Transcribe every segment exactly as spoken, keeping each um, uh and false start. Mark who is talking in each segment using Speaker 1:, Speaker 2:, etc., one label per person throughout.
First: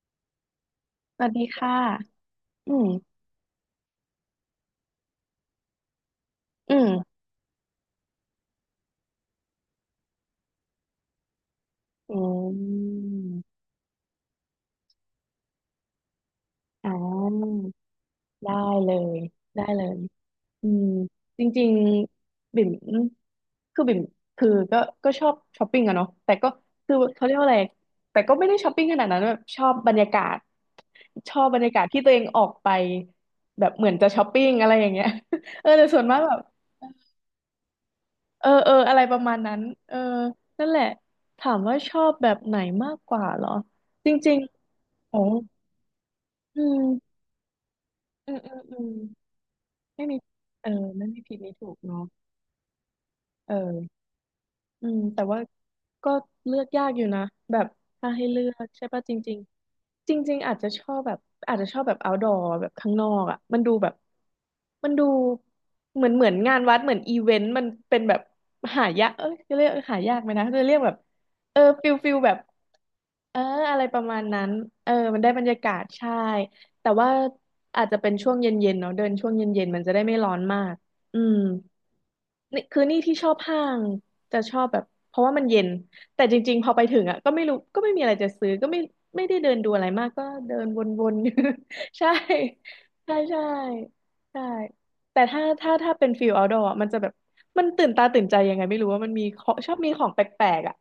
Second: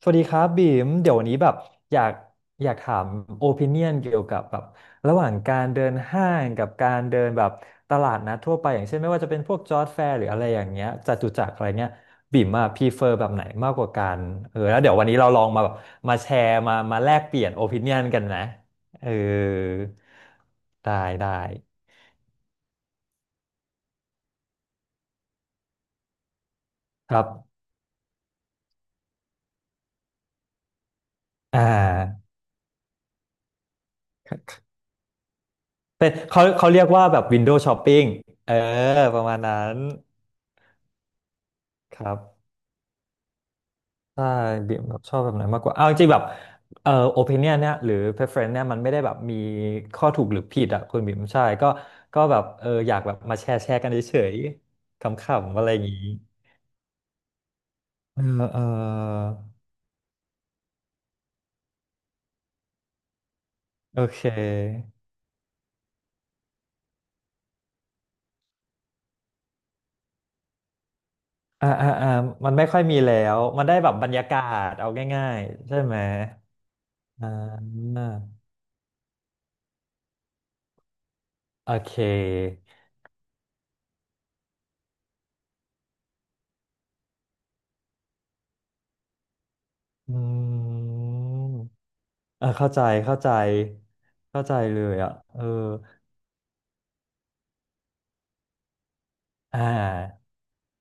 Speaker 1: สวัสดีครับบีมเดี๋ยว
Speaker 2: ส
Speaker 1: วัน
Speaker 2: วัส
Speaker 1: นี้
Speaker 2: ดี
Speaker 1: แบบ
Speaker 2: ค่ะ
Speaker 1: อยากอ
Speaker 2: อื
Speaker 1: ยาก
Speaker 2: ม
Speaker 1: ถามโอปิเนียนเกี่ยวกับแบบระหว่างการเดินห้างกับ
Speaker 2: อื
Speaker 1: การ
Speaker 2: ม
Speaker 1: เดินแบบตลาดนัดทั่วไปอย่างเช่นไม่ว่าจะเป็นพวกจอร์จแฟร์หรืออะไรอย่างเงี้ยจตุจักรอะไรเงี้ย
Speaker 2: อื
Speaker 1: บีมอะพรีเฟอร์แบบไหน
Speaker 2: ม
Speaker 1: มากกว่ากันเออแล้วเดี๋ยววันนี้เราลองมาแบบมาแชร์มา
Speaker 2: อ่
Speaker 1: มาแลกเปลี่ยน
Speaker 2: า
Speaker 1: โอปิเนียนกันนะ
Speaker 2: ได้เล
Speaker 1: เออ
Speaker 2: ย ได้เลยอืม
Speaker 1: ได้ได้
Speaker 2: จริงๆบิ่มคือบิ่มคือก็ก็ชอบช้อปปิ้งอะเนาะแต่ก็คือ
Speaker 1: ครั
Speaker 2: เขาเรียกว่าอะไร
Speaker 1: บ
Speaker 2: แต่ก็ไม่ได้ช้อปปิ้งขนาดนั้นแบบชอบบรรยากาศ ชอบบร
Speaker 1: อ่
Speaker 2: รยากาศที่ตัวเอง
Speaker 1: า
Speaker 2: ออกไป แบบเหมือนจะช้อปปิ้งอะไรอย่างเงี้ย เออแต่ส่วน
Speaker 1: เป็น
Speaker 2: มากแบบ
Speaker 1: เขาเขาเรียกว่าแบบวินโดว์ช้อปปิ้ง
Speaker 2: เออ
Speaker 1: เออ
Speaker 2: เอออะไรป
Speaker 1: ป
Speaker 2: ระ
Speaker 1: ระ
Speaker 2: มา
Speaker 1: มา
Speaker 2: ณ
Speaker 1: ณ
Speaker 2: นั้
Speaker 1: นั้
Speaker 2: น
Speaker 1: น
Speaker 2: เออนั่นแหละ ถามว่าช
Speaker 1: ค
Speaker 2: อบ
Speaker 1: รับ
Speaker 2: แบบไหนมากกว่าเหรอ จ
Speaker 1: ใช่
Speaker 2: ริง
Speaker 1: บิ่มแบบ
Speaker 2: ๆ
Speaker 1: ช
Speaker 2: โอ้
Speaker 1: อบแบบไหนมากกว่าเอาจริงๆแบบ
Speaker 2: อื
Speaker 1: เอ่อโอ
Speaker 2: ม
Speaker 1: ปิเนียเนี่ยหรือ
Speaker 2: อืม อื
Speaker 1: preference
Speaker 2: ม
Speaker 1: เนี่ย
Speaker 2: อื
Speaker 1: มันไม่
Speaker 2: ม
Speaker 1: ได้แบบมี
Speaker 2: ไม่
Speaker 1: ข้อ
Speaker 2: มี
Speaker 1: ถูกหรือผิ
Speaker 2: เอ
Speaker 1: ด
Speaker 2: อ
Speaker 1: อ่ะคุณ
Speaker 2: ไม่
Speaker 1: บิ่
Speaker 2: มี
Speaker 1: ม
Speaker 2: ผิด
Speaker 1: ใช่
Speaker 2: มีถู
Speaker 1: ก็
Speaker 2: กเนาะ
Speaker 1: ก็แบบเอออยากแบบมาแช
Speaker 2: เออ
Speaker 1: ร์แชร์กันเฉย
Speaker 2: อืม
Speaker 1: ๆข
Speaker 2: แต่ว่า
Speaker 1: ำๆอะไรอย่างนี้
Speaker 2: ก็เลือกยากอยู่นะแบบถ้า
Speaker 1: เอ
Speaker 2: ให้เลื
Speaker 1: อ
Speaker 2: อ
Speaker 1: เออ
Speaker 2: กใช่ป่ะจริงๆจริงๆอาจจะชอบแบบอาจจะชอบแบบ outdoor แบบข้างนอกอ่ะมันดูแบบ
Speaker 1: โอเค
Speaker 2: มันดูเหมือนเหมือนงานวัดเหมือนอีเวนต์มันเป็นแบบหายากเอ้ยจะเรียกหายากไหมนะจะเรียกแบบเออ
Speaker 1: อ่า
Speaker 2: ฟิ
Speaker 1: อ่า
Speaker 2: ล
Speaker 1: อ่า
Speaker 2: ฟิลแบบ
Speaker 1: มันไม่ค่อยมีแล้
Speaker 2: เอ
Speaker 1: ว
Speaker 2: อ
Speaker 1: มันได้
Speaker 2: อะไร
Speaker 1: แบ
Speaker 2: ป
Speaker 1: บ
Speaker 2: ระ
Speaker 1: บรร
Speaker 2: มาณ
Speaker 1: ยากา
Speaker 2: นั้น
Speaker 1: ศ
Speaker 2: เอ
Speaker 1: เอา
Speaker 2: อมัน
Speaker 1: ง่า
Speaker 2: ได้
Speaker 1: ย
Speaker 2: บรรยา
Speaker 1: ๆ
Speaker 2: กา
Speaker 1: ใช่
Speaker 2: ศ
Speaker 1: ไหม
Speaker 2: ใช่แต่ว่า
Speaker 1: อ่
Speaker 2: อาจจะ
Speaker 1: า
Speaker 2: เป็นช่วงเย็นๆเนาะเดินช่วงเย็นๆมันจะได้ไม่ร้อนมากอืม
Speaker 1: โอเค
Speaker 2: นี่คือนี่ที่ชอบห้างจะชอบแบบเพราะว่ามันเย็นแต่จริงๆพอไปถึงอ่ะก็ไม่รู้ก็ไม่มีอะไรจะซื้อก็ไม่ไม่ได้เดินดูอะไรมาก
Speaker 1: อื
Speaker 2: ก็เดินวนๆ อยู่
Speaker 1: ม
Speaker 2: ใช่
Speaker 1: เออเข้าใจ
Speaker 2: ใช่
Speaker 1: เข้าใจ
Speaker 2: ใช่ใช่
Speaker 1: เข้าใจเลยอ่ะ
Speaker 2: แต่
Speaker 1: เอ
Speaker 2: ถ้า
Speaker 1: อ
Speaker 2: ถ้าถ้าเป็นฟิล์อาท์ดอร์มันจะแบบมันตื่นตาตื่นใจยังไงไม่รู้ว่ามันมีของ
Speaker 1: อ่
Speaker 2: ชอบมีของแป
Speaker 1: า
Speaker 2: ลกๆอ่ะ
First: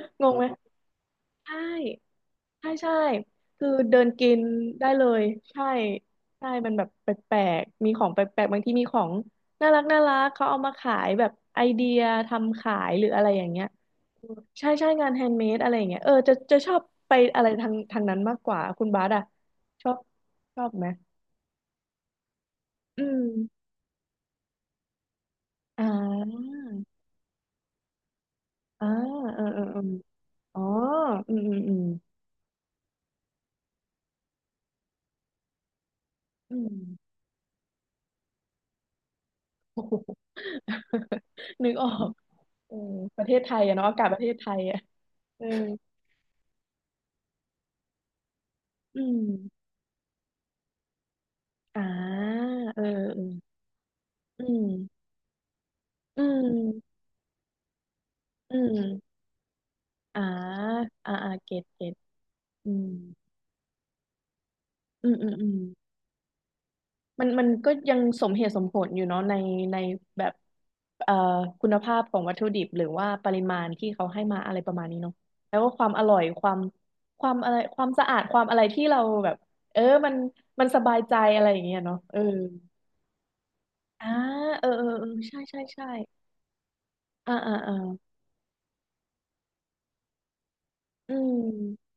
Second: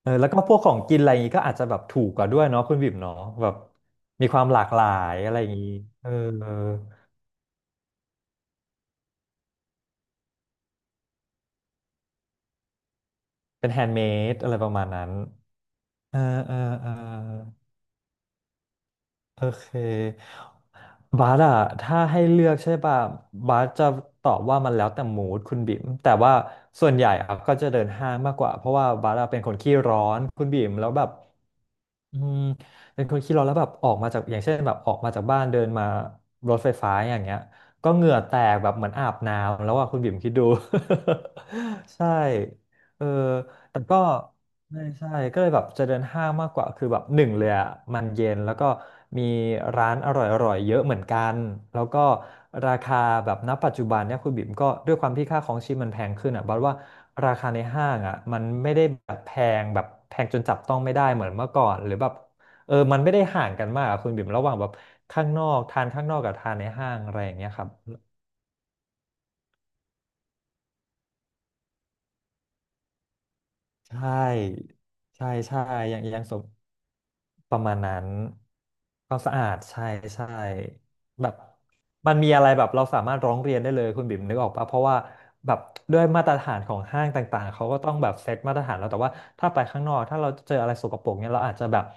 Speaker 1: เออ
Speaker 2: ง
Speaker 1: แล้ว
Speaker 2: ง
Speaker 1: ก็
Speaker 2: ไหม
Speaker 1: พวกของกินอะไรอย่างงี้ก็อา
Speaker 2: ใช่
Speaker 1: จจะแบบถูกกว่าด้วยเนาะ
Speaker 2: ใช่
Speaker 1: คุณบิ๋
Speaker 2: ใช่
Speaker 1: มเนาะแบบ
Speaker 2: คือเดิน
Speaker 1: มี
Speaker 2: กิ
Speaker 1: ค
Speaker 2: น
Speaker 1: วามหลากหลา
Speaker 2: ได้เล
Speaker 1: ย
Speaker 2: ย
Speaker 1: อะไรอย่าง
Speaker 2: ใช่
Speaker 1: งี้เออ
Speaker 2: ใช่
Speaker 1: เออ
Speaker 2: มันแบบแปลกๆมีของแปลกๆบางทีมีของน่ารักน่ารักเขาเอามาขายแบบไอเดียทำขายหรืออะไรอย่างเงี้ย
Speaker 1: เป็นแฮนด์เมดอะไรป
Speaker 2: ใช่
Speaker 1: ระมา
Speaker 2: ใช่
Speaker 1: ณนั้
Speaker 2: งา
Speaker 1: น
Speaker 2: นแฮนด์เมดอะไรอย่างเงี้ยเออ
Speaker 1: เออ
Speaker 2: จะ
Speaker 1: เอ
Speaker 2: จะ
Speaker 1: อ
Speaker 2: ชอบ
Speaker 1: เอ
Speaker 2: ไปอะไร
Speaker 1: อ
Speaker 2: ทางทางนั้นมากกว่าคุณบาสอะ
Speaker 1: โอเค
Speaker 2: ชอบชอบไหม
Speaker 1: บาร์อะถ้าให้เลือกใช่ป่ะ
Speaker 2: อื
Speaker 1: บา
Speaker 2: ม
Speaker 1: ร์จะตอบว่ามันแล้วแต่มูดคุณบิ๋ม
Speaker 2: อ่า
Speaker 1: แต่ว่าส่วนใหญ่ครับก็จะเดินห้างมากกว่าเพราะ
Speaker 2: อ่า
Speaker 1: ว่าบาร์เป็
Speaker 2: เอ
Speaker 1: น
Speaker 2: อ
Speaker 1: คน
Speaker 2: เออ
Speaker 1: ขี้
Speaker 2: เออ
Speaker 1: ร้อนคุณ
Speaker 2: อ๋อ
Speaker 1: บิ๋มแล้วแบบ
Speaker 2: อืมอืมอืม
Speaker 1: อืมเป็นคนขี้ร้อนแล้วแบบออกมาจากอย่างเช่นแบบออกมาจากบ้านเดินมา ร
Speaker 2: อื
Speaker 1: ถไฟ
Speaker 2: ม
Speaker 1: ฟ้าอย่างเงี้ยก็เหงื่อแตกแบบเหมือนอาบน้ำแล้วอ่ะคุณบิ่มคิดดู
Speaker 2: นึกออ
Speaker 1: ใช่
Speaker 2: ก เออ
Speaker 1: เออ
Speaker 2: ประเทศไทยอะ
Speaker 1: แต่
Speaker 2: เนาะอา
Speaker 1: ก็
Speaker 2: กาศประเทศไทยอะ
Speaker 1: ใช่ใช่ก็
Speaker 2: เอ
Speaker 1: เล
Speaker 2: อ
Speaker 1: ยแบบจะเดินห้างมากกว่าคือแบบหนึ่งเลยอ่ะมันเย็นแล้วก็
Speaker 2: อื
Speaker 1: มี
Speaker 2: ม
Speaker 1: ร้านอร่อยๆเยอะเหมือนกันแล้
Speaker 2: อ่า
Speaker 1: วก็รา
Speaker 2: เออ
Speaker 1: คา
Speaker 2: เอ
Speaker 1: แบบณ
Speaker 2: อ
Speaker 1: ปัจจุบันเนี่ยคุณ
Speaker 2: อื
Speaker 1: บิ่มก็ด้วยค
Speaker 2: ม
Speaker 1: วามที่ค่าของชีพมันแพง
Speaker 2: อื
Speaker 1: ขึ้นอ่ะบัดว่า
Speaker 2: ม
Speaker 1: ราคาในห้างอ่ะมัน
Speaker 2: อื
Speaker 1: ไม่ได้แบ
Speaker 2: ม
Speaker 1: บแพงแบบแพ
Speaker 2: อ่า
Speaker 1: งจนจับต้องไม่ได้
Speaker 2: อ่า
Speaker 1: เหมือ
Speaker 2: อ่า
Speaker 1: นเมื่อ
Speaker 2: เก็
Speaker 1: ก่
Speaker 2: ต
Speaker 1: อน
Speaker 2: เก็
Speaker 1: หรื
Speaker 2: ต
Speaker 1: อแบบ
Speaker 2: อื
Speaker 1: เออ
Speaker 2: ม
Speaker 1: มันไม่ได้ห่างกันมากอะคุณบิ่มระหว่างแบบ
Speaker 2: อืม
Speaker 1: ข้า
Speaker 2: อื
Speaker 1: ง
Speaker 2: ม
Speaker 1: น
Speaker 2: อื
Speaker 1: อ
Speaker 2: ม
Speaker 1: กทานข้างนอกกับทานในห้างอะไร
Speaker 2: มั
Speaker 1: อ
Speaker 2: น
Speaker 1: ย่าง
Speaker 2: มั
Speaker 1: เงี้
Speaker 2: น
Speaker 1: ยครับ
Speaker 2: ก็ยังสมเหตุสมผลอยู่เนาะในในแบบเอ่อคุณภาพของวัตถุดิบหรือว่าปริมาณที่เขา
Speaker 1: ใช่
Speaker 2: ให้มาอะไรประมาณนี้เนาะ
Speaker 1: ใช่
Speaker 2: แล้ว
Speaker 1: ใช่
Speaker 2: ก็ความ
Speaker 1: ยั
Speaker 2: อ
Speaker 1: ง
Speaker 2: ร่อ
Speaker 1: ยั
Speaker 2: ย
Speaker 1: งส
Speaker 2: ค
Speaker 1: ม
Speaker 2: วามความอะ
Speaker 1: ป
Speaker 2: ไร
Speaker 1: ระมาณ
Speaker 2: ความ
Speaker 1: นั้น
Speaker 2: สะอาด ความอะไรที่เรา
Speaker 1: ความ
Speaker 2: แบ
Speaker 1: สะ
Speaker 2: บ
Speaker 1: อาด
Speaker 2: เออ
Speaker 1: ใช่
Speaker 2: มัน
Speaker 1: ใช่
Speaker 2: มันสบายใจ
Speaker 1: แบบ
Speaker 2: อะไรอย่างเงี้ยเนาะ
Speaker 1: มั
Speaker 2: เอ
Speaker 1: น
Speaker 2: อ
Speaker 1: มีอะไรแบบเราสามารถร้องเรียนได้เลยคุณ
Speaker 2: อ่า
Speaker 1: บิ่มนึกออก
Speaker 2: เอ
Speaker 1: ปะ
Speaker 2: อ
Speaker 1: เพ
Speaker 2: เอ
Speaker 1: ราะ
Speaker 2: อ
Speaker 1: ว่า
Speaker 2: เออใช่
Speaker 1: แบ
Speaker 2: ใช่
Speaker 1: บ
Speaker 2: ใช่
Speaker 1: ด้วยมาตรฐานของห้าง
Speaker 2: อ่า
Speaker 1: ต่าง
Speaker 2: อ่า
Speaker 1: ๆเขา
Speaker 2: อ่า
Speaker 1: ก็ต้องแบบเซตมาตรฐานแล้วแต่ว่าถ้าไปข้างนอกถ้าเราเจออะไรสกปร
Speaker 2: อื
Speaker 1: กเนี่ยเราอาจจะแบบ
Speaker 2: ม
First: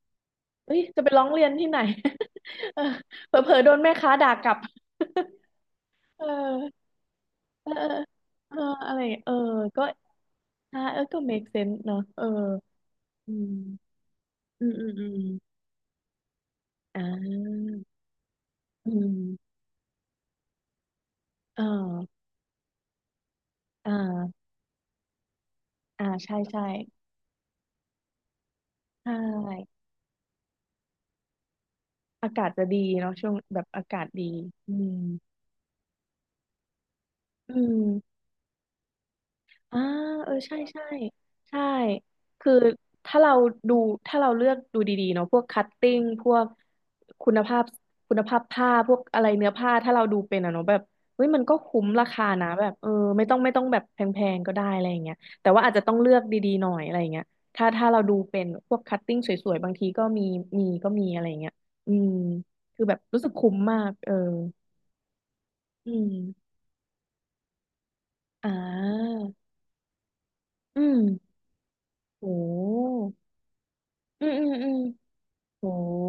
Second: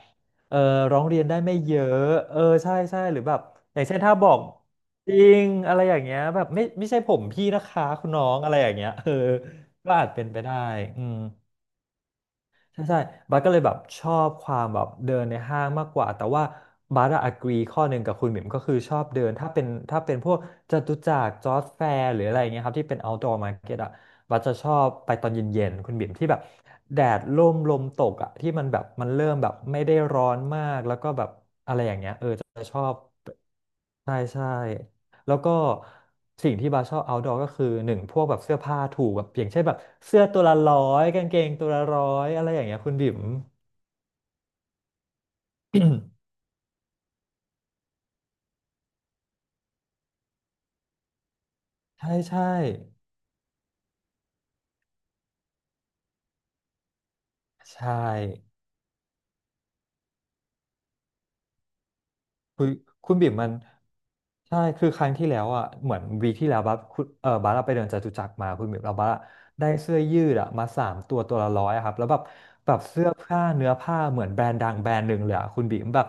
Speaker 1: เออ
Speaker 2: เอ้ย
Speaker 1: ร้
Speaker 2: จะ
Speaker 1: อง
Speaker 2: ไป
Speaker 1: เรี
Speaker 2: ร้
Speaker 1: ย
Speaker 2: อ
Speaker 1: น
Speaker 2: ง
Speaker 1: ได้
Speaker 2: เรียน
Speaker 1: ไม่
Speaker 2: ที่
Speaker 1: เย
Speaker 2: ไหน
Speaker 1: อะเออใช่
Speaker 2: เอ
Speaker 1: ใช่หรือแบ
Speaker 2: อ
Speaker 1: บ
Speaker 2: เผลอๆโด
Speaker 1: อ
Speaker 2: น
Speaker 1: ย่าง
Speaker 2: แม่
Speaker 1: เช่น
Speaker 2: ค้า
Speaker 1: ถ้าบ
Speaker 2: ด่า
Speaker 1: อก
Speaker 2: กลับ
Speaker 1: จริงอะไรอย่างเงี้ ย
Speaker 2: เออ
Speaker 1: แบบไม่ไม่ใช่ผมพี่นะ
Speaker 2: เออเอ
Speaker 1: คะ
Speaker 2: อ
Speaker 1: คุณน้องอะ
Speaker 2: เอ
Speaker 1: ไร
Speaker 2: อ
Speaker 1: อย่างเงี้ย
Speaker 2: อะไรอย่า
Speaker 1: เอ
Speaker 2: ง
Speaker 1: อ
Speaker 2: เงี้ยเออก็
Speaker 1: ก็อาจเป็นไปได้
Speaker 2: อ่าเอ
Speaker 1: อื
Speaker 2: อ
Speaker 1: ม
Speaker 2: ก็ make sense เนอะเออ
Speaker 1: ใช่ใช่บัส
Speaker 2: อื
Speaker 1: ก็เลยแบบ
Speaker 2: ม
Speaker 1: ชอบควา
Speaker 2: อื
Speaker 1: ม
Speaker 2: ม
Speaker 1: แบ
Speaker 2: อื
Speaker 1: บ
Speaker 2: มอื
Speaker 1: เดิ
Speaker 2: ม
Speaker 1: นในห้างมากกว่า แต่ว่า
Speaker 2: อ่
Speaker 1: บัสอะ agree
Speaker 2: า
Speaker 1: ข้อหนึ่งกับคุณหมิมก็คือ
Speaker 2: อื
Speaker 1: ชอบเดิน ถ้า
Speaker 2: ม
Speaker 1: เป็นถ้าเป็นพวกจตุจักรจอ
Speaker 2: เอ
Speaker 1: ร์จแฟร์
Speaker 2: อ
Speaker 1: หรืออะไรอย่างเงี้ยครับที่เป็น outdoor market
Speaker 2: อ่
Speaker 1: อะบัส
Speaker 2: า
Speaker 1: จะชอบไปตอนเย็นๆคุณห
Speaker 2: อ่า
Speaker 1: มิมที่
Speaker 2: ใช่
Speaker 1: แบบ
Speaker 2: ใช่
Speaker 1: แดดร่มลมตกอะที่มันแบบ
Speaker 2: ใช
Speaker 1: มันเริ่มแบบ
Speaker 2: ่
Speaker 1: ไม่ได้ร้อนมากแล้วก็แบบ
Speaker 2: อากาศจะดีเนาะช่วงแบบอากาศ
Speaker 1: ใช่
Speaker 2: ดี
Speaker 1: ใช่
Speaker 2: อืม
Speaker 1: แล้วก็สิ่งที่บาชอบ outdoor ก็
Speaker 2: อื
Speaker 1: คือหนึ่งพ
Speaker 2: ม
Speaker 1: วกแบบเสื้อผ้าถูกแบบอย่างเช่นแบ
Speaker 2: อ่า
Speaker 1: บเสื้อ
Speaker 2: เออ
Speaker 1: ตัวละ
Speaker 2: ใช่
Speaker 1: ร้อ
Speaker 2: ใช่
Speaker 1: ยกางเกง
Speaker 2: ใช่
Speaker 1: ตัวละร้อยอะไร
Speaker 2: คือ
Speaker 1: อย่างเงี้ยคุณบิ่
Speaker 2: ถ้า
Speaker 1: ม
Speaker 2: เราดูถ้าเราเลือกดูดีๆเนาะพวกคัตติ้งพ วกคุณภาพคุณภาพผ้าพวกอะไรเนื้อผ้าถ้าเราดูเป็นอะเนาะแบบเฮ้ยมันก็คุ้มรา
Speaker 1: ใช่
Speaker 2: คา
Speaker 1: ใช่
Speaker 2: นะแบบเออไม่ต้องไม่ต้องแบบแพงๆก็ได้อะไรอย่างเงี้ยแต่ว่าอาจจะต้องเลือกดีๆหน่อยอะไรอย่างเงี้ยถ้า
Speaker 1: ใช่
Speaker 2: ถ้าเราดูเป็นพวกคัตติ้งสวยๆบางทีก็มีมีก็มีอะไรอย่างเงี้ยอืม
Speaker 1: คุณ
Speaker 2: คือแบบ
Speaker 1: คุณ
Speaker 2: รู้สึ
Speaker 1: บิ่
Speaker 2: ก
Speaker 1: มมั
Speaker 2: คุ้
Speaker 1: น
Speaker 2: มมากเออ
Speaker 1: ใช่คือครั้งที่แล้วอ่ะ
Speaker 2: อื
Speaker 1: เหมือน
Speaker 2: ม
Speaker 1: วีคที่แล้วบัสคุณเออบัสเราไปเดินจตุจักร
Speaker 2: อ่
Speaker 1: มาคุณบิ่มเราบัส
Speaker 2: า
Speaker 1: อะได้เสื้อยืดอ่ะมา
Speaker 2: อื
Speaker 1: สาม
Speaker 2: ม
Speaker 1: ตัวตัวละร้อยอะครับแล้วแบบ
Speaker 2: โ
Speaker 1: แบบ
Speaker 2: ห
Speaker 1: เสื้อผ้าเนื้อผ้าเห
Speaker 2: อื
Speaker 1: มือน
Speaker 2: ม
Speaker 1: แบร
Speaker 2: อืม
Speaker 1: นด์
Speaker 2: อื
Speaker 1: ดัง
Speaker 2: ม
Speaker 1: แบรนด์หนึ่งเลยอะคุณ
Speaker 2: โอ้
Speaker 1: บิ่มแบบ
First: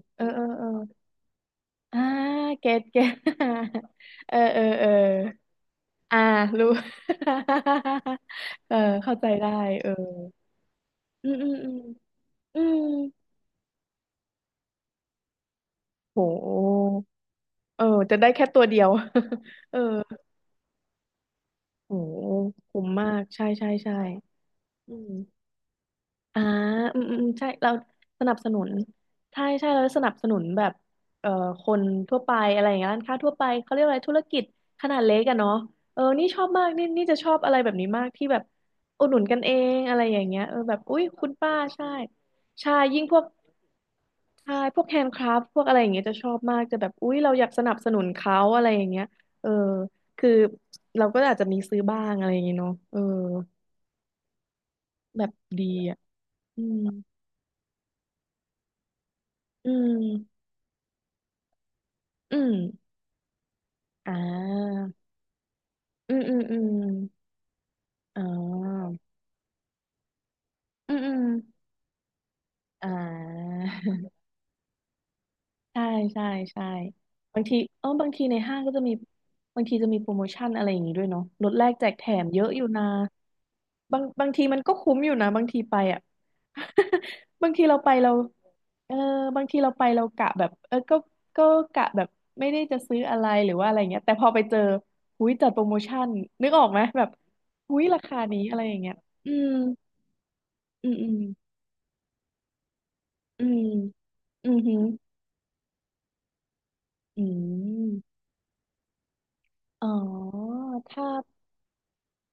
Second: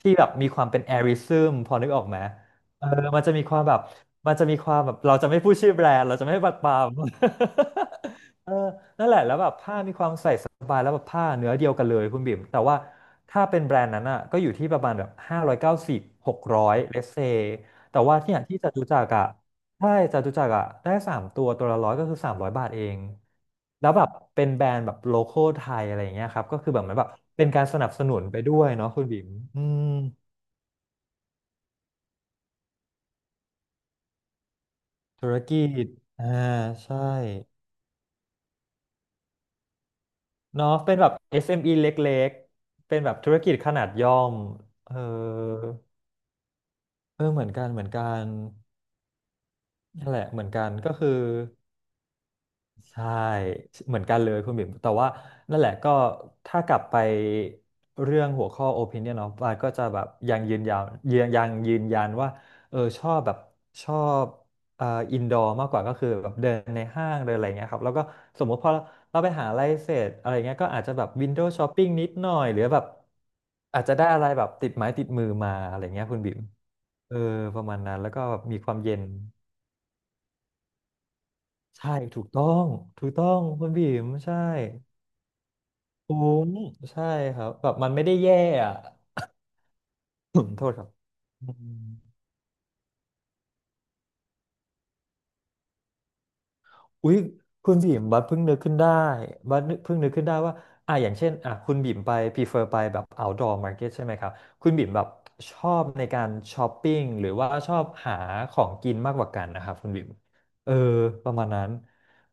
Speaker 1: ที่
Speaker 2: เอ
Speaker 1: แบ
Speaker 2: อ
Speaker 1: บ
Speaker 2: เออ
Speaker 1: มีค
Speaker 2: เอ
Speaker 1: วา
Speaker 2: อ
Speaker 1: มเป็นแอริซึมพอนึก
Speaker 2: อ่า
Speaker 1: ออกไหม
Speaker 2: เก็ต
Speaker 1: เออ
Speaker 2: เก็ต
Speaker 1: มันจะมีความแบบ มั
Speaker 2: เอ
Speaker 1: น
Speaker 2: อ
Speaker 1: จะมี
Speaker 2: เออ
Speaker 1: ความ
Speaker 2: เออ
Speaker 1: แบบเราจะไม่พูดชื่อแบรนด์เรา
Speaker 2: อ่า
Speaker 1: จะไม่บัดป
Speaker 2: รู้
Speaker 1: ราม เออ
Speaker 2: เออ เข้าใจได้เออ
Speaker 1: สบายแล้วแบบผ้า
Speaker 2: อืมอื
Speaker 1: เนื้อ
Speaker 2: ม
Speaker 1: เดี
Speaker 2: อื
Speaker 1: ยว
Speaker 2: ม
Speaker 1: กันเลยคุณบิ่ม
Speaker 2: อื
Speaker 1: แต่ว่า
Speaker 2: ม
Speaker 1: ถ้าเป็นแบรนด์นั้นอ่ะก็อยู่ที่ประมาณแบบห้าร้อยเก้าสิบ
Speaker 2: โห
Speaker 1: หกร้อยเลสเซ
Speaker 2: เออ
Speaker 1: แต่
Speaker 2: จะ
Speaker 1: ว่า
Speaker 2: ได้
Speaker 1: เนี่ย
Speaker 2: แค่
Speaker 1: ที่
Speaker 2: ตัว
Speaker 1: จ
Speaker 2: เดี
Speaker 1: ตุ
Speaker 2: ยว
Speaker 1: จักรอ่ะ
Speaker 2: เออ
Speaker 1: ใช่จตุจักรอ่ะได้สามตัวตัวละร้อ
Speaker 2: โห
Speaker 1: ยก็คือสามร้อยบาทเอ
Speaker 2: คุ้ม
Speaker 1: ง
Speaker 2: มาก ใช่ใช่
Speaker 1: แล้ว
Speaker 2: ใช่
Speaker 1: แบบเป็นแบรนด์แบ
Speaker 2: อื
Speaker 1: บ
Speaker 2: ม
Speaker 1: โลคอลไทยอะไรอย่างเงี้ยค
Speaker 2: อ่า
Speaker 1: รับก็คือแบบเหมือ
Speaker 2: อื
Speaker 1: น
Speaker 2: ม
Speaker 1: แบบ
Speaker 2: อืมอืม
Speaker 1: เป็
Speaker 2: ใช่
Speaker 1: นการ
Speaker 2: เรา
Speaker 1: สนับสนุ
Speaker 2: ส
Speaker 1: น
Speaker 2: นับ
Speaker 1: ไป
Speaker 2: ส
Speaker 1: ด้
Speaker 2: นุ
Speaker 1: ว
Speaker 2: น
Speaker 1: ยเนาะคุณบิ่ม
Speaker 2: ใช่
Speaker 1: อื
Speaker 2: ใช่เรา
Speaker 1: ม
Speaker 2: สนับสนุนแบบเอ่อคนทั่วไปอะไรอย่างเงี้ยร้านค้าทั่วไปเขาเรียกอะไรธุรกิจขนาดเล็ก
Speaker 1: ธุร
Speaker 2: อะเนาะ
Speaker 1: กิจ
Speaker 2: เออนี่
Speaker 1: อ่า
Speaker 2: ชอบมากนี่
Speaker 1: ใช่
Speaker 2: นี่จะชอบอะไรแบบนี้มากที่แบบอุดหนุนกันเองอะไรอย่างเงี้ยเออ
Speaker 1: เนาะ
Speaker 2: แบบ
Speaker 1: เป็
Speaker 2: อุ้
Speaker 1: น
Speaker 2: ย
Speaker 1: แบบ
Speaker 2: คุณป้า
Speaker 1: เอส เอ็ม อี เอ็มอี
Speaker 2: ใช่
Speaker 1: เล็ก
Speaker 2: ใช่
Speaker 1: ๆเป็น
Speaker 2: ยิ่ง
Speaker 1: แบ
Speaker 2: พ
Speaker 1: บ
Speaker 2: วก
Speaker 1: ธุรกิจขนาดย่อม
Speaker 2: ใช่พวก
Speaker 1: เอ
Speaker 2: แฮ
Speaker 1: อ
Speaker 2: นด์คราฟพวกอะไรอย่างเงี้ยจะชอบมากจะแบบอุ๊ย
Speaker 1: เอ
Speaker 2: เรา
Speaker 1: อเห
Speaker 2: อ
Speaker 1: มื
Speaker 2: ยา
Speaker 1: อ
Speaker 2: ก
Speaker 1: น
Speaker 2: ส
Speaker 1: กัน
Speaker 2: นับ
Speaker 1: เหมื
Speaker 2: ส
Speaker 1: อน
Speaker 2: นุ
Speaker 1: กั
Speaker 2: น
Speaker 1: น
Speaker 2: เขาอะไรอย่างเงี้ยเออ
Speaker 1: นั่นแหละ
Speaker 2: คือ
Speaker 1: เหมือนกันก็
Speaker 2: เรา
Speaker 1: คือ
Speaker 2: ก็อาจจะมีซื้อบ้างอะไรอย่างเงี้ยเนาะเออ
Speaker 1: ใช่เหมือนกันเลยคุณบิ่มแต่ว่า
Speaker 2: แบบ
Speaker 1: นั่น
Speaker 2: ดี
Speaker 1: แหละก็
Speaker 2: อ่ะ
Speaker 1: ถ้า
Speaker 2: อื
Speaker 1: กลับ
Speaker 2: ม
Speaker 1: ไปเรื่องหัวข้อ opinion เนาะบาส
Speaker 2: อื
Speaker 1: ก็จะแบ
Speaker 2: ม
Speaker 1: บยังยืนยันยังยังยืนยันว่า
Speaker 2: อืม
Speaker 1: เออชอบแบบชอ
Speaker 2: อ่
Speaker 1: บ
Speaker 2: า
Speaker 1: เอ่ออินดอร์มากกว่าก็คือ
Speaker 2: อืม
Speaker 1: แบ
Speaker 2: อื
Speaker 1: บ
Speaker 2: ม
Speaker 1: เดิ
Speaker 2: อื
Speaker 1: น
Speaker 2: ม
Speaker 1: ในห้างเดินอะไรเงี้ยครับแล้วก็
Speaker 2: อ๋อ
Speaker 1: สมมติพอเราไปหาอะไรเสร็จอะไรเงี้ยก็อาจ
Speaker 2: อื
Speaker 1: จะ
Speaker 2: ม
Speaker 1: แบ
Speaker 2: อื
Speaker 1: บ
Speaker 2: ม
Speaker 1: วินโดว์ช้อปปิ้งนิดหน่อยหรือแบบ
Speaker 2: อ่า
Speaker 1: อาจจะได้อะไรแบบติดไม้ติดมือมา อะไร
Speaker 2: ใช่
Speaker 1: เงี้ยคุณ
Speaker 2: ใช่
Speaker 1: บิ่ม
Speaker 2: ใช่
Speaker 1: เออ
Speaker 2: บางที
Speaker 1: ประมาณ
Speaker 2: เออ
Speaker 1: นั้น
Speaker 2: บา
Speaker 1: แล้
Speaker 2: ง
Speaker 1: วก็
Speaker 2: ทีใน
Speaker 1: แบบ
Speaker 2: ห้า
Speaker 1: มี
Speaker 2: ง
Speaker 1: ค
Speaker 2: ก็
Speaker 1: วาม
Speaker 2: จะมี
Speaker 1: เย็น
Speaker 2: บางทีจะมีโปรโมชั่นอะไรอย่างงี้ด้วยเนาะลดแลกแจ
Speaker 1: ใช่
Speaker 2: กแถ
Speaker 1: ถู
Speaker 2: ม
Speaker 1: ก
Speaker 2: เย
Speaker 1: ต้อ
Speaker 2: อะอยู่
Speaker 1: ง
Speaker 2: นะ
Speaker 1: ถูกต้องคุณบี
Speaker 2: บาง
Speaker 1: ม
Speaker 2: บาง
Speaker 1: ใช่
Speaker 2: ทีมันก็คุ้มอยู่นะบางทีไปอ่ะ
Speaker 1: คุ้มใช่ค รั
Speaker 2: บา
Speaker 1: บ
Speaker 2: งที
Speaker 1: แบบ
Speaker 2: เรา
Speaker 1: มั
Speaker 2: ไป
Speaker 1: นไม่
Speaker 2: เรา
Speaker 1: ได้แย่อะ
Speaker 2: เออบางทีเราไปเรากะแบบ
Speaker 1: โท
Speaker 2: เอ
Speaker 1: ษ
Speaker 2: อ
Speaker 1: ครับ
Speaker 2: ก็ก็
Speaker 1: อื
Speaker 2: กะ
Speaker 1: ม
Speaker 2: แบบไม่ได้จะซื้ออะไรหรือว่าอะไรเงี้ยแต่พอไปเจอหุ้ยจัดโปรโมชั่นนึกออกไหมแบบ
Speaker 1: อุ๊ยคุ
Speaker 2: หุ้
Speaker 1: ณ
Speaker 2: ย
Speaker 1: บ่
Speaker 2: รา
Speaker 1: ม
Speaker 2: คา
Speaker 1: บัดเพิ่
Speaker 2: นี้
Speaker 1: งนึ
Speaker 2: อะ
Speaker 1: ก
Speaker 2: ไรอ
Speaker 1: ขึ้น
Speaker 2: ย่าง
Speaker 1: ได้
Speaker 2: เงี้ยอืม
Speaker 1: บัดนึกเพิ่งนึกขึ้นได้ว่า
Speaker 2: อื
Speaker 1: อ่ะ
Speaker 2: ม
Speaker 1: อ
Speaker 2: อื
Speaker 1: ย่าง
Speaker 2: ม
Speaker 1: เช่นอ่ะคุณบ่มไป prefer ไปแบบ
Speaker 2: อื
Speaker 1: outdoor
Speaker 2: ม
Speaker 1: market ใช่ไหมครับ
Speaker 2: อืม
Speaker 1: คุณ
Speaker 2: หืม
Speaker 1: บ่มแบบชอบในการช้อปปิ้ง
Speaker 2: อื
Speaker 1: หรือว่าชอบหา
Speaker 2: ม
Speaker 1: ของกินมากกว่ากันนะครับ
Speaker 2: อ๋
Speaker 1: คุ
Speaker 2: อ
Speaker 1: ณบ่มเออ
Speaker 2: ถ้า
Speaker 1: ประมาณนั้น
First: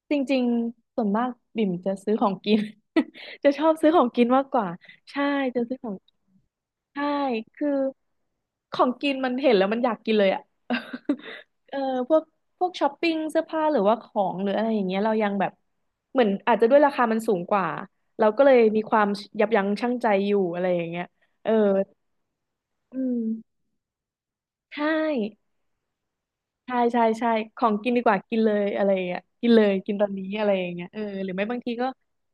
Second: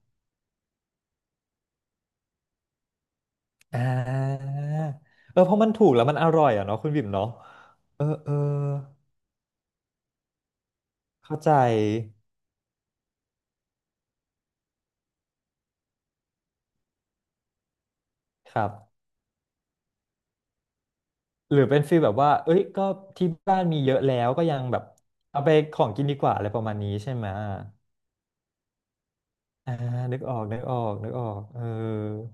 Speaker 2: จริงๆส่วนมากบิ่มจะซื้อของกิน จะชอบ
Speaker 1: อ่า
Speaker 2: ซื้อของกินมากกว่าใช่
Speaker 1: เออเพ
Speaker 2: จะ
Speaker 1: ราะมัน
Speaker 2: ซื้อ
Speaker 1: ถู
Speaker 2: ขอ
Speaker 1: ก
Speaker 2: ง
Speaker 1: แล้วมันอร่อยอ่ะเนาะคุณ
Speaker 2: ใช่
Speaker 1: บ่มเนาะ
Speaker 2: คือ
Speaker 1: เออเออ
Speaker 2: ของกินมันเห็นแล้วมันอยากกินเลยอ่ะ
Speaker 1: เข้าใจ
Speaker 2: เออพวกพวกช้อปปิ้งเสื้อผ้าหรือว่าของหรืออะไรอย่างเงี้ยเรายังแบบเหมือนอาจจะด้วยราคามันสูงกว่าเราก็เล
Speaker 1: ค
Speaker 2: ย
Speaker 1: รั
Speaker 2: มีค
Speaker 1: บ
Speaker 2: วามยับยั้งชั่งใจอยู่อะไรอย่างเงี้ยเออ
Speaker 1: หรือเป็นฟีลแบบว่าเอ้ยก็
Speaker 2: อืม
Speaker 1: ที่บ้านมีเยอะแล้วก็ยังแบ
Speaker 2: ใช่
Speaker 1: บเอาไปของกินดีกว่าอะไรประมา
Speaker 2: ใช่
Speaker 1: ณนี้
Speaker 2: ใช่
Speaker 1: ใช่ไหม
Speaker 2: ใช่ของกินดีกว่ากินเลยอะไรอย่างเงี้ยกินเลย
Speaker 1: อ่า
Speaker 2: กินตอน
Speaker 1: นึก
Speaker 2: นี้
Speaker 1: ออก
Speaker 2: อะไร
Speaker 1: นึก
Speaker 2: อย่าง
Speaker 1: ออ
Speaker 2: เงี้ย
Speaker 1: ก
Speaker 2: เออ
Speaker 1: นึกอ
Speaker 2: ห
Speaker 1: อ
Speaker 2: รือ
Speaker 1: ก
Speaker 2: ไม่บา
Speaker 1: เอ
Speaker 2: ง
Speaker 1: อ
Speaker 2: ทีก็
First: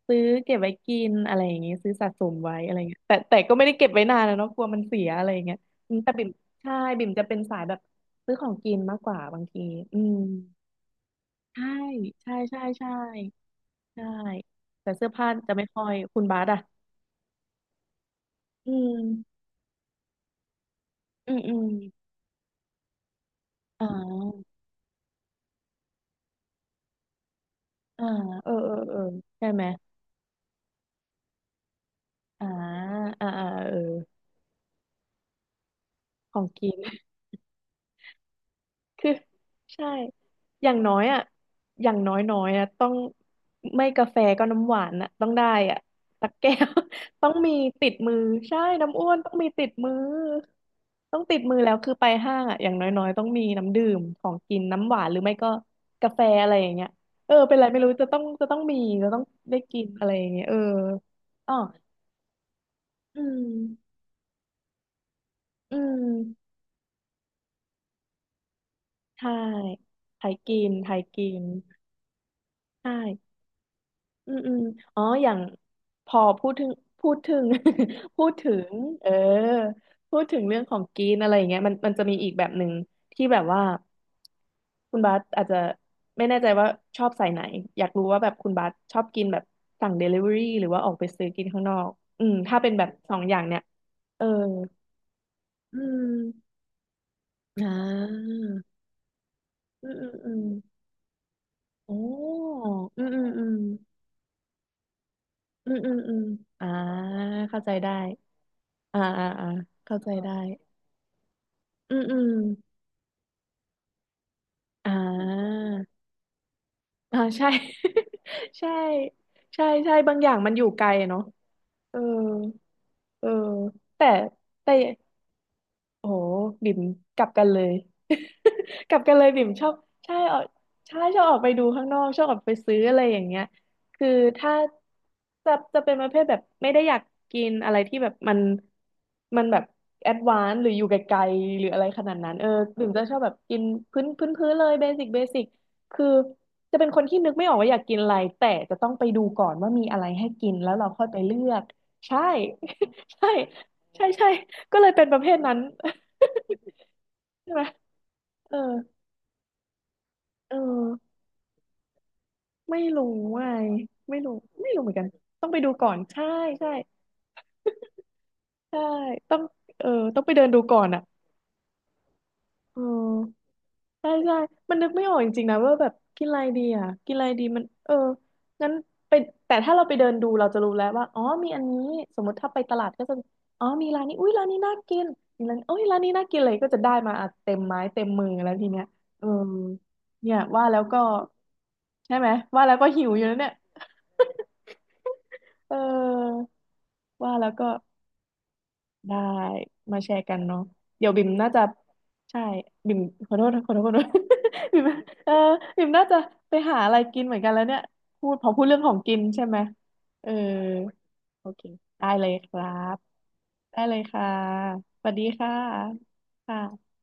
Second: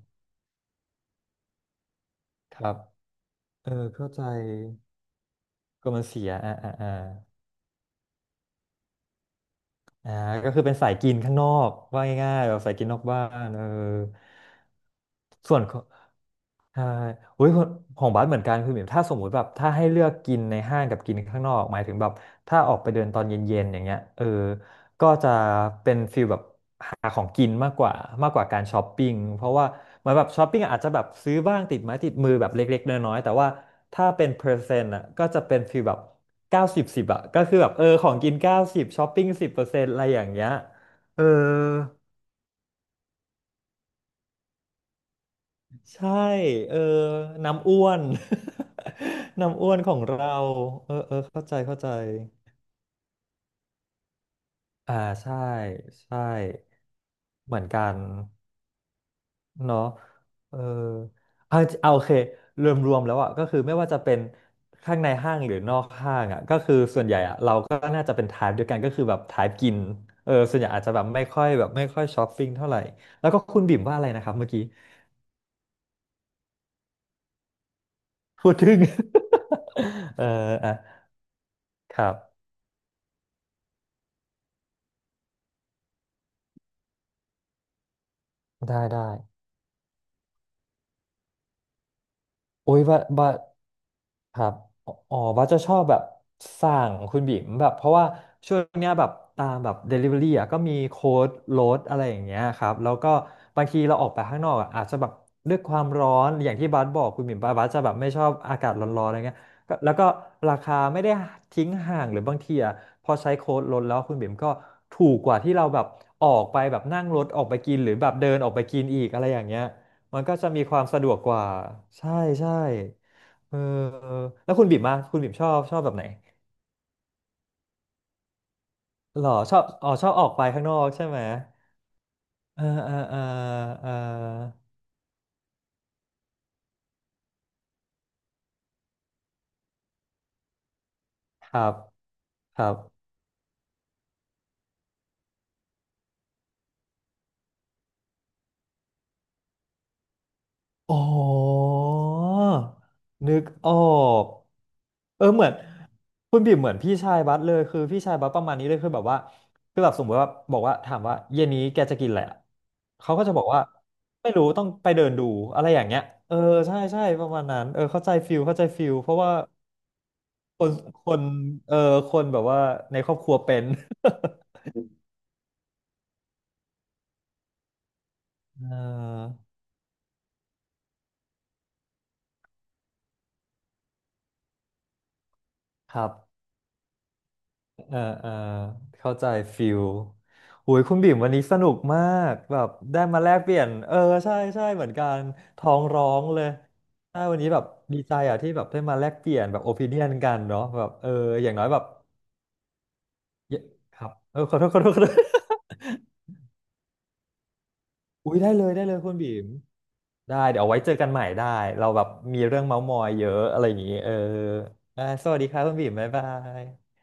Speaker 2: ซื้อเก็บไว้กินอะไรอย่างเงี้ยซื้อสะสมไว้
Speaker 1: ครั
Speaker 2: อะไร
Speaker 1: บ
Speaker 2: เงี้ยแต่แต่ก็ไม่
Speaker 1: เออ
Speaker 2: ได้เก็บไว้
Speaker 1: เข้า
Speaker 2: นา
Speaker 1: ใจ
Speaker 2: นนะเนาะกลัวมันเสียอะไรอย่างเงี้ย
Speaker 1: ก็
Speaker 2: อืม
Speaker 1: มัน
Speaker 2: แต่
Speaker 1: เสี
Speaker 2: บิ่ม
Speaker 1: ยอ่าอ่า
Speaker 2: ใช่
Speaker 1: อ่า
Speaker 2: บิ่มจะเป็นสายแบบซื้อของกินมากกว่าบางทีอื
Speaker 1: อ่า
Speaker 2: ม
Speaker 1: ก็คือเป็นสายกินข้างนอ
Speaker 2: ใช่
Speaker 1: กว่า
Speaker 2: ใช่
Speaker 1: ง่ายๆแบ
Speaker 2: ใช่
Speaker 1: บสายกิน
Speaker 2: ใช่
Speaker 1: นอกบ้านเออ
Speaker 2: ใช่แต่เสื้อผ้าจะ
Speaker 1: ส่วน
Speaker 2: ไม่
Speaker 1: ขอ
Speaker 2: ค่
Speaker 1: ง
Speaker 2: อยคุณบาสอ่ะ
Speaker 1: ใช่อุ้ยของของบัสเหมือนกัน
Speaker 2: อื
Speaker 1: คือแบบ
Speaker 2: ม
Speaker 1: ถ้าสมมุติแบบถ้าให้เลือกกินในห้างกับกิน
Speaker 2: อื
Speaker 1: ข้า
Speaker 2: ม
Speaker 1: งน
Speaker 2: อื
Speaker 1: อก
Speaker 2: ม
Speaker 1: หมายถึงแบบถ้าออกไปเดินตอนเย็นๆอย่า
Speaker 2: อ่
Speaker 1: งเงี้ยเออ
Speaker 2: า
Speaker 1: ก็จะเป็นฟีลแบบ หาของกินมากกว่า
Speaker 2: อ่า
Speaker 1: มากกว่า
Speaker 2: เออ
Speaker 1: การ
Speaker 2: เออ
Speaker 1: ช้อป
Speaker 2: เออ
Speaker 1: ปิ้งเพ
Speaker 2: ใช่
Speaker 1: ราะ
Speaker 2: ไหม
Speaker 1: ว่าเหมือนแบบช้อปปิ้งอาจจะแบบซื้อบ้างติดไม้ติดมือ
Speaker 2: อ่า
Speaker 1: แบบเล็กๆน้อยๆ
Speaker 2: อ่า
Speaker 1: แต่
Speaker 2: อ่า
Speaker 1: ว่า
Speaker 2: เออ
Speaker 1: ถ้าเป็นเปอร์เซ็นต์อ่ะก็จะเป็นฟีลแบบ
Speaker 2: ของ
Speaker 1: เก้า
Speaker 2: กิน
Speaker 1: สิบสิบอ่ะก็คือแบบเออของกินเก้าสิบช้อ
Speaker 2: คือ
Speaker 1: ปปิ้งสิบเปอร์เซ็น
Speaker 2: ใช่
Speaker 1: ต์อะไรอย่างเงี้ย
Speaker 2: อย่างน้อยอ่ะ
Speaker 1: เออ
Speaker 2: อย่างน้อยน้อยอ่ะต้องไม่กาแฟก็น้ำหวานอ่ะต้องได้อ่ะ
Speaker 1: ใช่
Speaker 2: สักแก้ว
Speaker 1: เออ
Speaker 2: ต้องมี
Speaker 1: น้ำอ้
Speaker 2: ติ
Speaker 1: ว
Speaker 2: ด
Speaker 1: น
Speaker 2: มือใช่น้ำอ้วนต้อง มี
Speaker 1: น้ำ
Speaker 2: ติ
Speaker 1: อ้
Speaker 2: ด
Speaker 1: วน
Speaker 2: มื
Speaker 1: ข
Speaker 2: อ
Speaker 1: องเราเออเออ
Speaker 2: ต้องติด
Speaker 1: เข้าใจ
Speaker 2: มือแล้ว
Speaker 1: เข้าใจ
Speaker 2: คือไปห้างอ่ะอย่างน้อยน้อยต้องมีน้ำดื่มของกินน้ำห
Speaker 1: อ่า
Speaker 2: วานหรือไม่
Speaker 1: ใช่
Speaker 2: ก็กา
Speaker 1: ใช่
Speaker 2: แฟอะไรอย่างเงี้ยเออเป็
Speaker 1: เห
Speaker 2: น
Speaker 1: มือ
Speaker 2: ไร
Speaker 1: น
Speaker 2: ไม่
Speaker 1: กั
Speaker 2: รู้
Speaker 1: น
Speaker 2: จะต้องจะต้องมีจะต้องได้กิ
Speaker 1: เนาะ
Speaker 2: นอะไรอย่างเงี้ยเอ
Speaker 1: เอ
Speaker 2: อ
Speaker 1: อ
Speaker 2: อ๋อ
Speaker 1: เอาจริเอาโอเครวมรวมแล้ว
Speaker 2: อื
Speaker 1: อ่ะก็คือไม่ว่า
Speaker 2: ม
Speaker 1: จะเป็นข้างในห้างหรือน
Speaker 2: อื
Speaker 1: อกห้างอ่ะ
Speaker 2: ม
Speaker 1: ก็คือส่วนใหญ่อ่ะเราก็น่าจะเป็นทายเดียวกันก็คือแบบ
Speaker 2: ใช่
Speaker 1: ทายกิน
Speaker 2: ไท
Speaker 1: เอ
Speaker 2: ย
Speaker 1: อส่
Speaker 2: กิ
Speaker 1: วนใหญ่
Speaker 2: น
Speaker 1: อาจ
Speaker 2: ไท
Speaker 1: จะแบ
Speaker 2: ย
Speaker 1: บไม่
Speaker 2: กิ
Speaker 1: ค่
Speaker 2: น
Speaker 1: อยแบบไม่ค่อยช้อปปิ้งเท่าไหร่
Speaker 2: ใ
Speaker 1: แล้ว
Speaker 2: ช่
Speaker 1: ก็คุณบิ่มว่าอะไรนะค
Speaker 2: อื
Speaker 1: รับ
Speaker 2: ม
Speaker 1: เมื่อ
Speaker 2: อืม
Speaker 1: กี้
Speaker 2: อ๋ออย่างพอพูดถึงพูดถึง พูด
Speaker 1: พู
Speaker 2: ถึ
Speaker 1: ด
Speaker 2: ง
Speaker 1: ถึง
Speaker 2: เออพู
Speaker 1: เอ
Speaker 2: ด
Speaker 1: อ
Speaker 2: ถึงเรื่อง
Speaker 1: อ่ะ
Speaker 2: ของกินอะไรอย่างเงี้ยมันมัน
Speaker 1: ค
Speaker 2: จะ
Speaker 1: รั
Speaker 2: มีอีกแบ
Speaker 1: บ
Speaker 2: บหนึ่งที่แบบว่าคุณบาสอาจจะไม่แน่ใจว่าชอบสายไหนอยากรู้ว่าแบบคุณบาส
Speaker 1: ได้
Speaker 2: ชอบ
Speaker 1: ได้
Speaker 2: กินแบบสั่งเดลิเวอรี่หรือว่าออกไปซื้อกินข้างนอกอืมถ้าเป็น
Speaker 1: โอ้ย
Speaker 2: แบบ
Speaker 1: ว่า
Speaker 2: สอง
Speaker 1: ว่า
Speaker 2: อย่างเนี่ยเออ
Speaker 1: ครับอ๋ออ๋อว่าจะช
Speaker 2: อื
Speaker 1: อบแบบ
Speaker 2: ม
Speaker 1: สั่งคุณบิ๋มแบ
Speaker 2: อ่
Speaker 1: บเพราะว่า
Speaker 2: า
Speaker 1: ช่วงเนี้ยแบบตามแบบ
Speaker 2: อืมอืม
Speaker 1: Delivery
Speaker 2: อืม
Speaker 1: อ่ะก็มีโค้ดลดอะไร
Speaker 2: โอ้
Speaker 1: อย่างเงี้ยครับแล้ว
Speaker 2: อืม
Speaker 1: ก็
Speaker 2: อืมอืม
Speaker 1: บางทีเราออกไปข้างนอกอะอาจจะแบบด้วย
Speaker 2: อื
Speaker 1: ค
Speaker 2: ม
Speaker 1: วาม
Speaker 2: อืม
Speaker 1: ร้อ
Speaker 2: อืม
Speaker 1: นอย่าง
Speaker 2: อ่า
Speaker 1: ที่บาสบอกคุณบิ๋มบาส
Speaker 2: เข้า
Speaker 1: บาส
Speaker 2: ใจ
Speaker 1: จะแบ
Speaker 2: ได้
Speaker 1: บไม่ชอบอากาศร้อ
Speaker 2: อ่า
Speaker 1: นๆอะไร
Speaker 2: อ่า
Speaker 1: เงี้ย
Speaker 2: อ่า
Speaker 1: ก็แล้ว
Speaker 2: เข้า
Speaker 1: ก็
Speaker 2: ใจได้
Speaker 1: ราคาไม่ได้ทิ้ง
Speaker 2: อื
Speaker 1: ห่า
Speaker 2: ม
Speaker 1: งห
Speaker 2: อื
Speaker 1: รือ
Speaker 2: ม
Speaker 1: บางทีอ่ะพอใช้โค้ดลดแล้วคุณบิ๋มก็
Speaker 2: อ่
Speaker 1: ถูกกว่าที่
Speaker 2: า
Speaker 1: เราแบบออกไปแบบนั่ง
Speaker 2: อ่า
Speaker 1: รถออก
Speaker 2: ใช่
Speaker 1: ไปกินหรือแบบ เดินออกไป
Speaker 2: ใช่
Speaker 1: กินอีกอะไรอย่างเงี้ย
Speaker 2: ใช่ใช่บาง
Speaker 1: มัน
Speaker 2: อย่า
Speaker 1: ก็
Speaker 2: ง
Speaker 1: จะ
Speaker 2: มันอ
Speaker 1: มี
Speaker 2: ยู่
Speaker 1: ควา
Speaker 2: ไก
Speaker 1: ม
Speaker 2: ล
Speaker 1: สะดวก
Speaker 2: เนาะ
Speaker 1: กว่า
Speaker 2: เออ
Speaker 1: ใช่ใช่
Speaker 2: เออ
Speaker 1: เออ
Speaker 2: แต่
Speaker 1: แล้วคุณ
Speaker 2: แต่
Speaker 1: บิ่มอะคุณบิ่มชอบชอบแบบไหน
Speaker 2: โอ้โหบิ่มกลับกันเลย กลับกันเล
Speaker 1: หร
Speaker 2: ย
Speaker 1: อ
Speaker 2: บิ่ม
Speaker 1: ชอ
Speaker 2: ช
Speaker 1: บ
Speaker 2: อบ
Speaker 1: อ๋อชอ
Speaker 2: ใช่
Speaker 1: บออก
Speaker 2: ออ
Speaker 1: ไป
Speaker 2: ก
Speaker 1: ข้างนอก
Speaker 2: ใช่
Speaker 1: ใช่ไห
Speaker 2: ช
Speaker 1: ม
Speaker 2: อบออกไปดูข้างนอกชอบออกไป
Speaker 1: เออ
Speaker 2: ซื้อ
Speaker 1: เอ
Speaker 2: อะ
Speaker 1: อ
Speaker 2: ไร
Speaker 1: เอ
Speaker 2: อ
Speaker 1: อ
Speaker 2: ย่างเงี้ย
Speaker 1: เอ
Speaker 2: คือถ้า
Speaker 1: อ
Speaker 2: จะจะเป็นประเภทแบบไม่ได้อยากกินอะไรที่แบบมันมันแบบแอดวานซ์หรืออยู่ไกล
Speaker 1: ค
Speaker 2: ๆ
Speaker 1: รั
Speaker 2: หรือ
Speaker 1: บ
Speaker 2: อะไรขนาดนั้นเออ
Speaker 1: ครับ
Speaker 2: บิ่มจะชอบแบบกินพื้นพื้นพื้นเลยเบสิกเบสิกคือจะเป็นคนที่นึกไม่ออกว่าอยากกินอะไรแต่จะต้องไปดูก่อนว่ามีอะไรให้กินแล้วเรา
Speaker 1: อ๋
Speaker 2: ค่อยไปเลือก
Speaker 1: อ
Speaker 2: ใช่ ใช่
Speaker 1: นึกออ
Speaker 2: ใช่ใช่
Speaker 1: ก
Speaker 2: ก็เลยเป็นประ
Speaker 1: เอ
Speaker 2: เภ
Speaker 1: อ
Speaker 2: ท
Speaker 1: เหมือ
Speaker 2: นั้
Speaker 1: น
Speaker 2: น
Speaker 1: คุณบิ่มเหมือนพี่ชายบัส เล
Speaker 2: ใช่ไห
Speaker 1: ย
Speaker 2: ม
Speaker 1: คือพี่ชายบัสประมา
Speaker 2: เอ
Speaker 1: ณ
Speaker 2: อ
Speaker 1: นี้เลยคือแบบว่าคือแบบสมมติว่า
Speaker 2: เอ
Speaker 1: บอกว่าถาม
Speaker 2: อ
Speaker 1: ว่าเย็นนี้แกจะกินอะไรอะ
Speaker 2: ไม่รู้
Speaker 1: เขาก็จะ
Speaker 2: ไง
Speaker 1: บอกว่า
Speaker 2: ไม่
Speaker 1: ไม่
Speaker 2: รู้
Speaker 1: รู้ต้อง
Speaker 2: ไม่รู้เห
Speaker 1: ไป
Speaker 2: มือนกั
Speaker 1: เดิ
Speaker 2: น
Speaker 1: นดู
Speaker 2: ต้องไป
Speaker 1: อะไร
Speaker 2: ดู
Speaker 1: อย่าง
Speaker 2: ก่อน
Speaker 1: เงี้ย
Speaker 2: ใช่
Speaker 1: เออ
Speaker 2: ใช่
Speaker 1: ใช่ใช่ประมาณนั้นเออเข้าใจฟิลเข้าใจ
Speaker 2: ใช่
Speaker 1: ฟิลเพราะว่า
Speaker 2: ต้องเออต้องไปเดินดู
Speaker 1: คน
Speaker 2: ก่อนอ่ะ
Speaker 1: คนเออคนแบบว่า
Speaker 2: เออ
Speaker 1: ในครอบครัวเป็น
Speaker 2: ใช่ใช่มันนึกไม่ออกจริงๆนะว่าแบบกินอะไรดีอ่ะกินอะไรดีมันเออ
Speaker 1: เ
Speaker 2: งั้นไป
Speaker 1: ออ
Speaker 2: แต่ถ้าเราไปเดินดูเราจะรู้แล้วว่าอ๋อมีอันนี้สมมติถ้าไปตลาดก็จะอ๋อมีร้านนี้อุ้ยร้านนี้น่ากินมีร้านอุ้ย
Speaker 1: ค
Speaker 2: ร้าน
Speaker 1: รั
Speaker 2: นี้
Speaker 1: บ
Speaker 2: น่ากินเลยก็จะได้มาอ่ะเต็มไม้
Speaker 1: เออ
Speaker 2: เต็มมื
Speaker 1: เอ
Speaker 2: อ
Speaker 1: อ
Speaker 2: แล้วทีเนี้ย
Speaker 1: เข้า
Speaker 2: เอ
Speaker 1: ใจ
Speaker 2: อ
Speaker 1: ฟิล
Speaker 2: เนี่ยว่า
Speaker 1: โอ้
Speaker 2: แล้
Speaker 1: ย
Speaker 2: ว
Speaker 1: คุณ
Speaker 2: ก็
Speaker 1: บิ่มวันนี้สนุกมา
Speaker 2: ใช่ไหม
Speaker 1: กแบ
Speaker 2: ว่า
Speaker 1: บ
Speaker 2: แล้วก็
Speaker 1: ได้
Speaker 2: หิวอ
Speaker 1: มา
Speaker 2: ยู่
Speaker 1: แล
Speaker 2: แล้ว
Speaker 1: ก
Speaker 2: เนี่
Speaker 1: เป
Speaker 2: ย
Speaker 1: ลี่ยนเออใช่ใช่ เหมือนกันท้
Speaker 2: เ
Speaker 1: องร้องเล
Speaker 2: ออ
Speaker 1: ยใช่
Speaker 2: ว่า
Speaker 1: วัน
Speaker 2: แล้
Speaker 1: นี้
Speaker 2: ว
Speaker 1: แบบ
Speaker 2: ก็
Speaker 1: ดีใจอ่ะที่แบบได้มาแลก
Speaker 2: ได้
Speaker 1: เปลี่ยนแบบโอ i ิ
Speaker 2: มา
Speaker 1: เนีย
Speaker 2: แช
Speaker 1: น
Speaker 2: ร์
Speaker 1: กั
Speaker 2: กัน
Speaker 1: น
Speaker 2: เนาะ
Speaker 1: เนาะแบบเอ
Speaker 2: เดี๋ย
Speaker 1: อ
Speaker 2: วบิม
Speaker 1: อ
Speaker 2: น่า
Speaker 1: ย่าง
Speaker 2: จะ
Speaker 1: น้อยแบบ
Speaker 2: ใช่บิมขอโทษ
Speaker 1: เย
Speaker 2: ขอโทษขอ
Speaker 1: ค
Speaker 2: โทษ
Speaker 1: รับเออขอโท ษข
Speaker 2: บิ
Speaker 1: อ
Speaker 2: ม
Speaker 1: โทษขอโทษ
Speaker 2: เออบิมน่าจะไปหาอะไรกินเหมือนกันแล้วเนี่ย พู
Speaker 1: อุ้
Speaker 2: ด
Speaker 1: ย
Speaker 2: พ
Speaker 1: ได้
Speaker 2: อพู
Speaker 1: เล
Speaker 2: ด
Speaker 1: ย
Speaker 2: เรื่อง
Speaker 1: ได้
Speaker 2: ข
Speaker 1: เล
Speaker 2: อง
Speaker 1: ยคุ
Speaker 2: กิ
Speaker 1: ณ
Speaker 2: น
Speaker 1: บิ่
Speaker 2: ใช่
Speaker 1: ม
Speaker 2: ไหมเออ
Speaker 1: ได้เดี๋ยวเอาไว้เจอกันใหม่ได้
Speaker 2: โอเค
Speaker 1: เราแบบ
Speaker 2: ได้เลย
Speaker 1: มี
Speaker 2: ค
Speaker 1: เรื่อ
Speaker 2: รั
Speaker 1: งเม้าท์ม
Speaker 2: บ
Speaker 1: อยเยอะอะไรอย่า
Speaker 2: ได้
Speaker 1: งนี้
Speaker 2: เลย
Speaker 1: เออ
Speaker 2: ค่ะส
Speaker 1: อ่ะ
Speaker 2: วัสดี
Speaker 1: สวัสดี
Speaker 2: ค่ะ
Speaker 1: ครับคุณบีมบ๊ายบาย
Speaker 2: ค่ะ